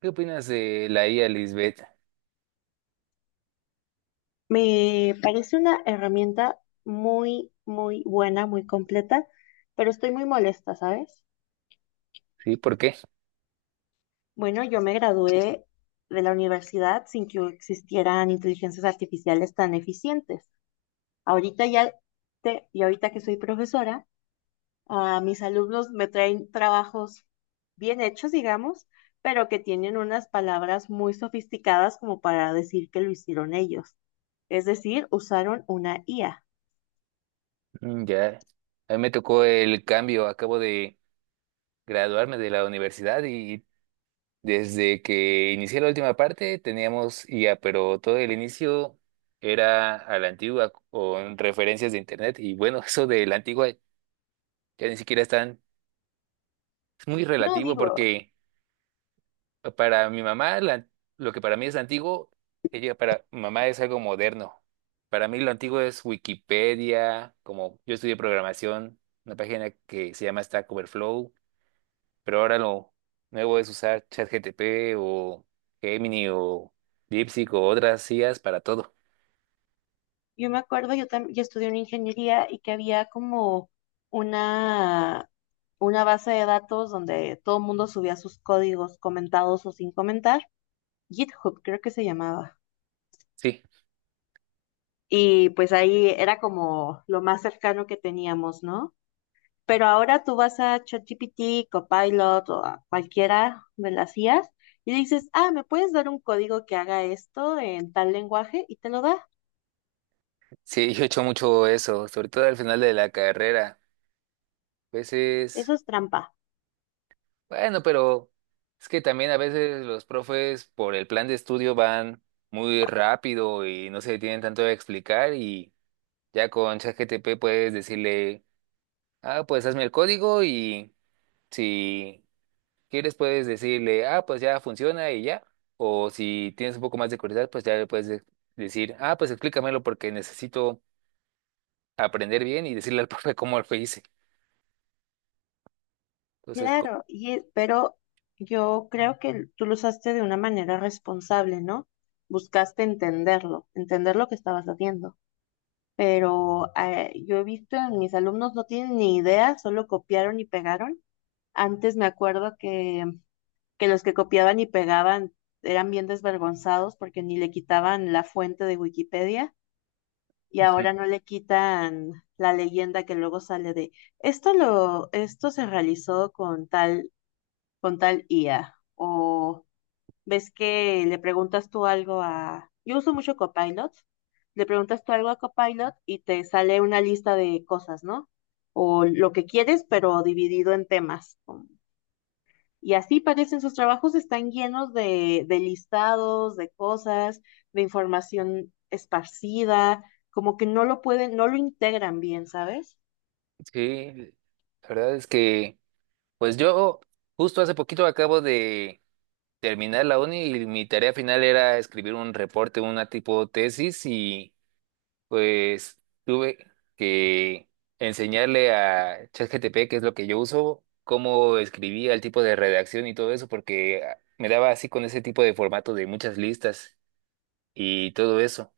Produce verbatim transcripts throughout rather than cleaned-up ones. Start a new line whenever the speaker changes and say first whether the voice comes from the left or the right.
right: ¿Qué opinas de la I A, Lisbeth?
left: Me parece una herramienta muy, muy buena, muy completa, pero estoy muy molesta, ¿sabes?
right: ¿Sí? ¿Por qué?
left: Bueno, yo me gradué de la universidad sin que existieran inteligencias artificiales tan eficientes. Ahorita ya te- y ahorita que soy profesora, a mis alumnos me traen trabajos bien hechos, digamos, pero que tienen unas palabras muy sofisticadas como para decir que lo hicieron ellos. Es decir, usaron una I A.
right: Mm, ya, a mí me tocó el cambio, acabo de graduarme de la universidad y desde que inicié la última parte teníamos I A, pero todo el inicio era a la antigua con referencias de internet y bueno, eso de la antigua ya ni siquiera están, es muy
left: No
right: relativo
left: digo.
right: porque para mi mamá, la- lo que para mí es antiguo, ella para mi mamá es algo moderno. Para mí lo antiguo es Wikipedia, como yo estudié programación, una página que se llama Stack Overflow, pero ahora lo nuevo es usar ChatGTP o Gemini o DeepSeek o otras I As para todo.
left: Yo me acuerdo, yo, tam- yo estudié una ingeniería y que había como una, una base de datos donde todo el mundo subía sus códigos comentados o sin comentar. GitHub creo que se llamaba.
right: Sí,
left: Y pues ahí era como lo más cercano que teníamos, ¿no? Pero ahora tú vas a ChatGPT, Copilot o a cualquiera de las I As y dices, ah, ¿me puedes dar un código que haga esto en tal lenguaje? Y te lo da.
right: sí, yo he hecho mucho eso, sobre todo al final de la carrera. A
left: Eso
right: veces.
left: es trampa.
right: Bueno, pero es que también a veces los profes por el plan de estudio van muy rápido y no se detienen tanto a explicar y ya con ChatGPT puedes decirle, ah, pues hazme el código y si quieres puedes decirle, ah, pues ya funciona y ya. O si tienes un poco más de curiosidad, pues ya le puedes de- decir, ah, pues explícamelo porque necesito aprender bien y decirle al profe cómo lo hice. Entonces, co-
left: Claro, y, e- pero yo creo que tú lo usaste de una manera responsable, ¿no? Buscaste entenderlo, entender lo que estabas haciendo. Pero eh, yo he visto en mis alumnos no tienen ni idea, solo copiaron y pegaron. Antes me acuerdo que, que los que copiaban y pegaban eran bien desvergonzados porque ni le quitaban la fuente de Wikipedia y ahora no le quitan la leyenda que luego sale de esto lo, esto se realizó con tal con tal I A. O ves que le preguntas tú algo a... Yo uso mucho Copilot. Le preguntas tú algo a Copilot y te sale una lista de cosas, ¿no? O lo que quieres, pero dividido en temas. Y así parecen sus trabajos, están llenos de, de listados, de cosas, de información esparcida, como que no lo pueden, no lo integran bien, ¿sabes?
right: Sí, la verdad es que... Pues yo justo hace poquito acabo de terminar la uni y mi tarea final era escribir un reporte, una tipo tesis y pues tuve que enseñarle a ChatGPT, que es lo que yo uso, cómo escribía el tipo de redacción y todo eso, porque me daba así con ese tipo de formato de muchas listas y todo eso.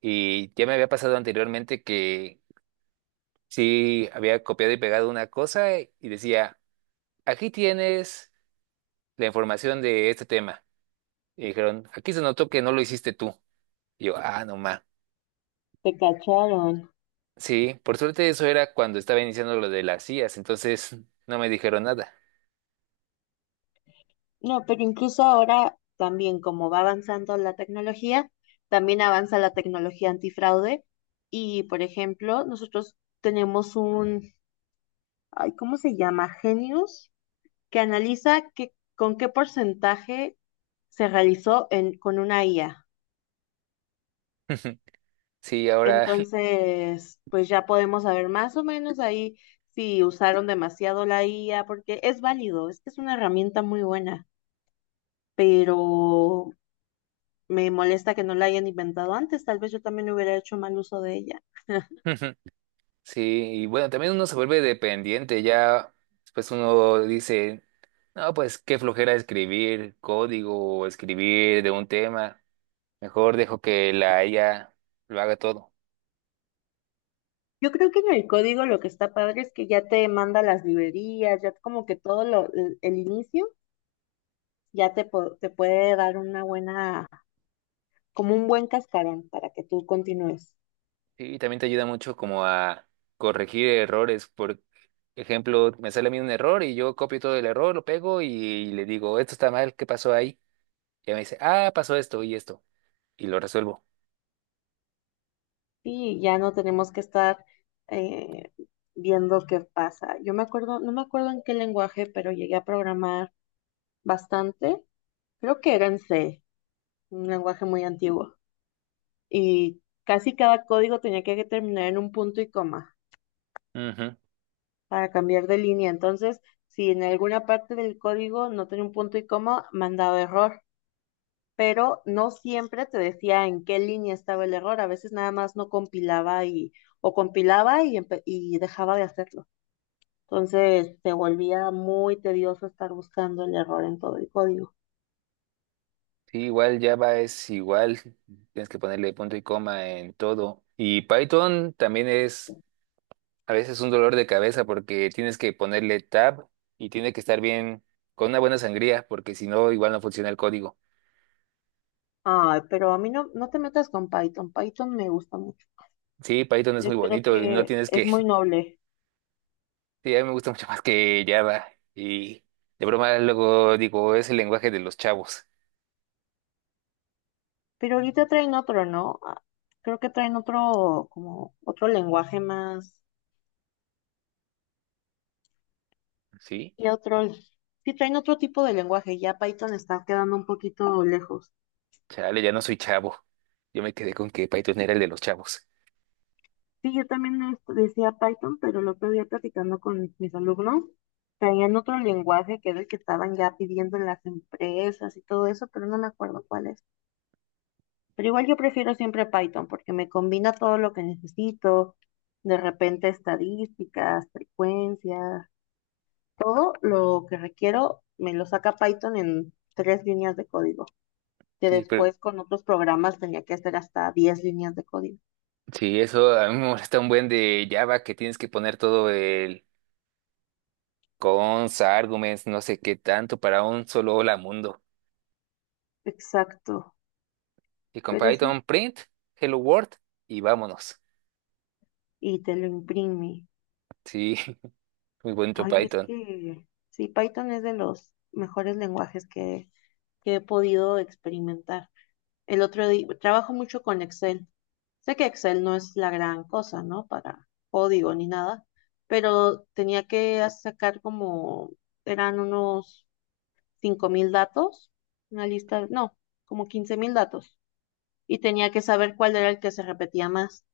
right: Y ya me había pasado anteriormente que sí había copiado y pegado una cosa y decía, aquí tienes. la información de este tema. Y dijeron, aquí se notó que no lo hiciste tú. Y yo, ah, no ma.
left: Te cacharon.
right: Sí, por suerte eso era cuando estaba iniciando lo de las I As, entonces no me dijeron nada.
left: No, pero incluso ahora también, como va avanzando la tecnología, también avanza la tecnología antifraude. Y, por ejemplo, nosotros tenemos un, ay, ¿cómo se llama? Genius, que analiza que, con qué porcentaje se realizó en, con una I A.
right: Sí, ahora,
left: Entonces, pues ya podemos saber más o menos ahí si usaron demasiado la I A, porque es válido, es que es una herramienta muy buena, pero me molesta que no la hayan inventado antes, tal vez yo también hubiera hecho mal uso de ella.
right: sí, y bueno, también uno se vuelve dependiente, ya pues uno dice, no, pues qué flojera escribir código o escribir de un tema, mejor dejo que la I A lo haga todo.
left: Yo creo que en el código lo que está padre es que ya te manda las librerías, ya como que todo lo, el, el inicio ya te, po- te puede dar una buena, como un buen cascarón para que tú continúes.
right: Sí, y también te ayuda mucho como a corregir errores. Por ejemplo, me sale a mí un error y yo copio todo el error, lo pego y le digo, esto está mal, ¿qué pasó ahí? Y ella me dice, ah, pasó esto y esto. Y lo resuelvo.
left: Y ya no tenemos que estar eh, viendo qué pasa. Yo me acuerdo, no me acuerdo en qué lenguaje, pero llegué a programar bastante. Creo que era en C, un lenguaje muy antiguo. Y casi cada código tenía que terminar en un punto y coma
right: Ujú.
left: para cambiar de línea. Entonces, si en alguna parte del código no tenía un punto y coma, mandaba error, pero no siempre te decía en qué línea estaba el error. A veces nada más no compilaba y o compilaba y, empe- y dejaba de hacerlo. Entonces, se volvía muy tedioso estar buscando el error en todo el código.
right: Sí, igual Java es igual. Tienes que ponerle punto y coma en todo. Y Python también es a veces un dolor de cabeza porque tienes que ponerle tab y tiene que estar bien con una buena sangría porque si no, igual no funciona el código.
left: Ay, pero a mí no, no te metas con Python. Python me gusta mucho.
right: Sí, Python es muy
left: Yo creo
right: bonito y no
left: que
right: tienes
left: es
right: que
left: muy noble.
right: Sí, a mí me gusta mucho más que Java. Y de broma luego digo, es el lenguaje de los chavos.
left: Pero ahorita traen otro, ¿no? Ah, creo que traen otro, como otro lenguaje más
right: Sí,
left: y otro, sí traen otro tipo de lenguaje. Ya Python está quedando un poquito lejos.
right: chale, ya no soy chavo. Yo me quedé con que Python era el de los chavos.
left: Sí, yo también es- decía Python, pero el otro día platicando con mis alumnos, traían otro lenguaje que era el que estaban ya pidiendo en las empresas y todo eso, pero no me acuerdo cuál es. Pero igual yo prefiero siempre Python porque me combina todo lo que necesito, de repente estadísticas, frecuencias. Todo lo que requiero me lo saca Python en tres líneas de código, que
right: Sí, pero
left: después con otros programas tenía que hacer hasta diez líneas de código.
right: sí, eso a mí me molesta un buen de Java que tienes que poner todo el cons, arguments, no sé qué tanto para un solo hola mundo.
left: Exacto,
right: Y con
left: pero sí,
right: Python print, hello world y vámonos.
left: y te lo imprime.
right: Sí, muy bonito
left: Ay, es
right: Python.
left: que sí, Python es de los mejores lenguajes que, que he podido experimentar. El otro día, trabajo mucho con Excel. Sé que Excel no es la gran cosa, ¿no? Para código ni nada, pero tenía que sacar como, eran unos cinco mil datos, una lista, no, como quince mil datos, y tenía que saber cuál era el que se repetía más,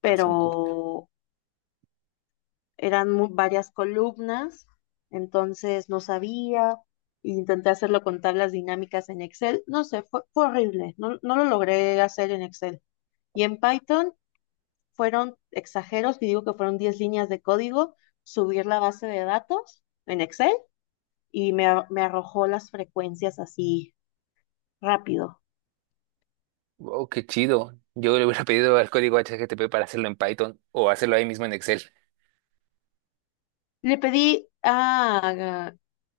left: pero eran mu- varias columnas, entonces no sabía, intenté hacerlo con tablas dinámicas en Excel, no sé, fue, fue horrible, no, no lo logré hacer en Excel. Y en Python fueron exageros, y digo que fueron diez líneas de código, subir la base de datos en Excel y me, a- me arrojó las frecuencias así rápido.
right: Wow, qué chido. Yo le hubiera pedido al código H T T P para hacerlo en Python o hacerlo ahí mismo en Excel.
left: Le pedí a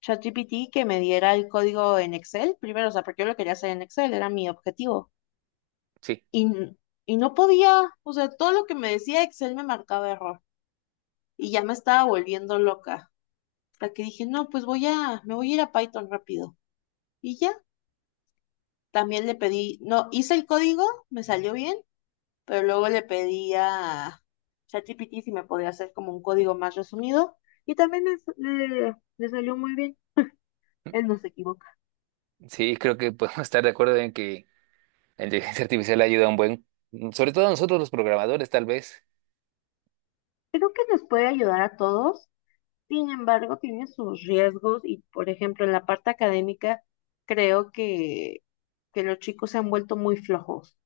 left: ChatGPT que me diera el código en Excel primero, o sea, porque yo lo quería hacer en Excel, era mi objetivo.
right: Sí,
left: Y, n- y no podía, o sea, todo lo que me decía Excel me marcaba error y ya me estaba volviendo loca. Hasta que dije, no, pues voy a, me voy a ir a Python rápido. Y ya, también le pedí, no, hice el código, me salió bien, pero luego le pedí a ChatGPT si me podía hacer como un código más resumido y también le, le le salió muy bien. Él no se equivocó.
right: sí, creo que podemos estar de acuerdo en que la inteligencia artificial ayuda un buen, mm, sobre todo a nosotros los programadores, tal vez.
left: Creo que nos puede ayudar a todos, sin embargo, tiene sus riesgos y, por ejemplo, en la parte académica, creo que, que los chicos se han vuelto muy flojos.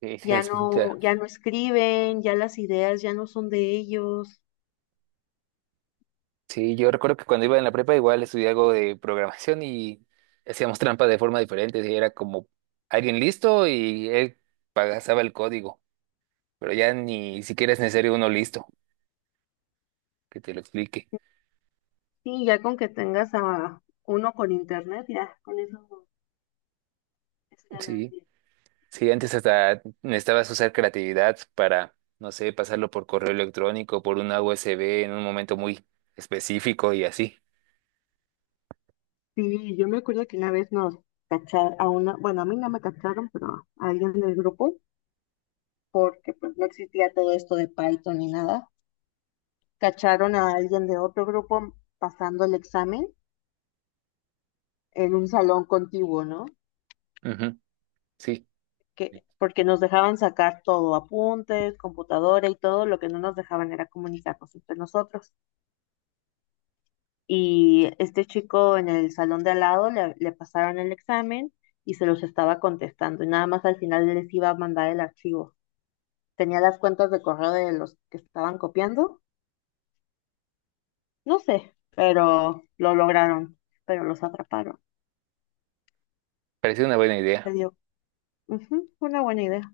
right: Sí,
left: Ya
right: es- ya.
left: no, ya no escriben, ya las ideas ya no son de ellos.
right: Sí, yo recuerdo que cuando iba en la prepa igual estudié algo de programación y hacíamos trampa de forma diferente. Sí, era como alguien listo y él pasaba el código, pero ya ni siquiera es necesario uno listo que te lo explique.
left: Sí, ya con que tengas a uno con internet, ya con eso es
right: Sí.
left: ganancia.
right: Sí, antes hasta necesitabas usar creatividad para, no sé, pasarlo por correo electrónico, por una U S B en un momento muy específico y así.
left: Sí, yo me acuerdo que una vez nos cacharon a una, bueno, a mí no me cacharon, pero a alguien del grupo, porque pues no existía todo esto de Python ni nada. Cacharon a alguien de otro grupo pasando el examen en un salón contiguo, ¿no?
right: Ujú, sí,
left: Que, porque nos dejaban sacar todo, apuntes, computadora y todo, lo que no nos dejaban era comunicarnos entre nosotros. Y este chico en el salón de al lado le, le pasaron el examen y se los estaba contestando y nada más al final les iba a mandar el archivo. Tenía las cuentas de correo de los que estaban copiando, no sé, pero lo lograron, pero los atraparon.
right: parecía una buena
left: Se
right: idea.
left: dio. Ujú, una buena idea.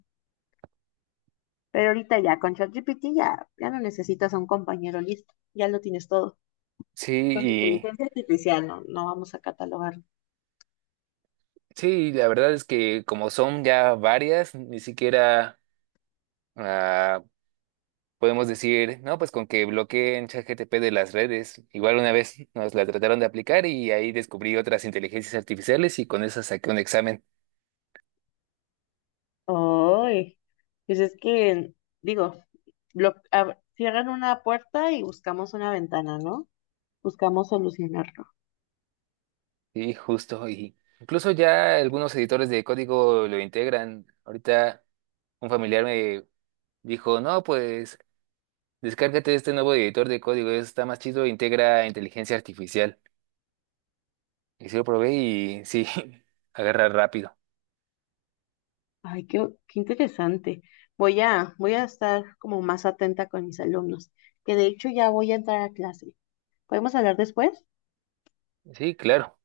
left: Pero ahorita ya con ChatGPT ya, ya no necesitas a un compañero listo, ya lo tienes todo.
right: Sí,
left: Con la
right: y
left: inteligencia artificial no, no vamos a catalogar.
right: sí, la verdad es que como son ya varias, ni siquiera ah, podemos decir, no, pues con que bloqueen ChatGPT de las redes. Igual una vez nos la trataron de aplicar y ahí descubrí otras inteligencias artificiales y con esas saqué un examen.
left: Ay, pues es que, digo, lo, ab- cierran una puerta y buscamos una ventana, ¿no? Buscamos solucionarlo.
right: Sí, justo. Y incluso ya algunos editores de código lo integran. Ahorita un familiar me dijo, no, pues descárgate este nuevo editor de código, está más chido, integra inteligencia artificial. Y sí lo probé y sí, agarra rápido.
left: Ay, qué, qué interesante. Voy a, voy a estar como más atenta con mis alumnos, que de hecho ya voy a entrar a clase. ¿Podemos hablar después?
right: Sí, claro.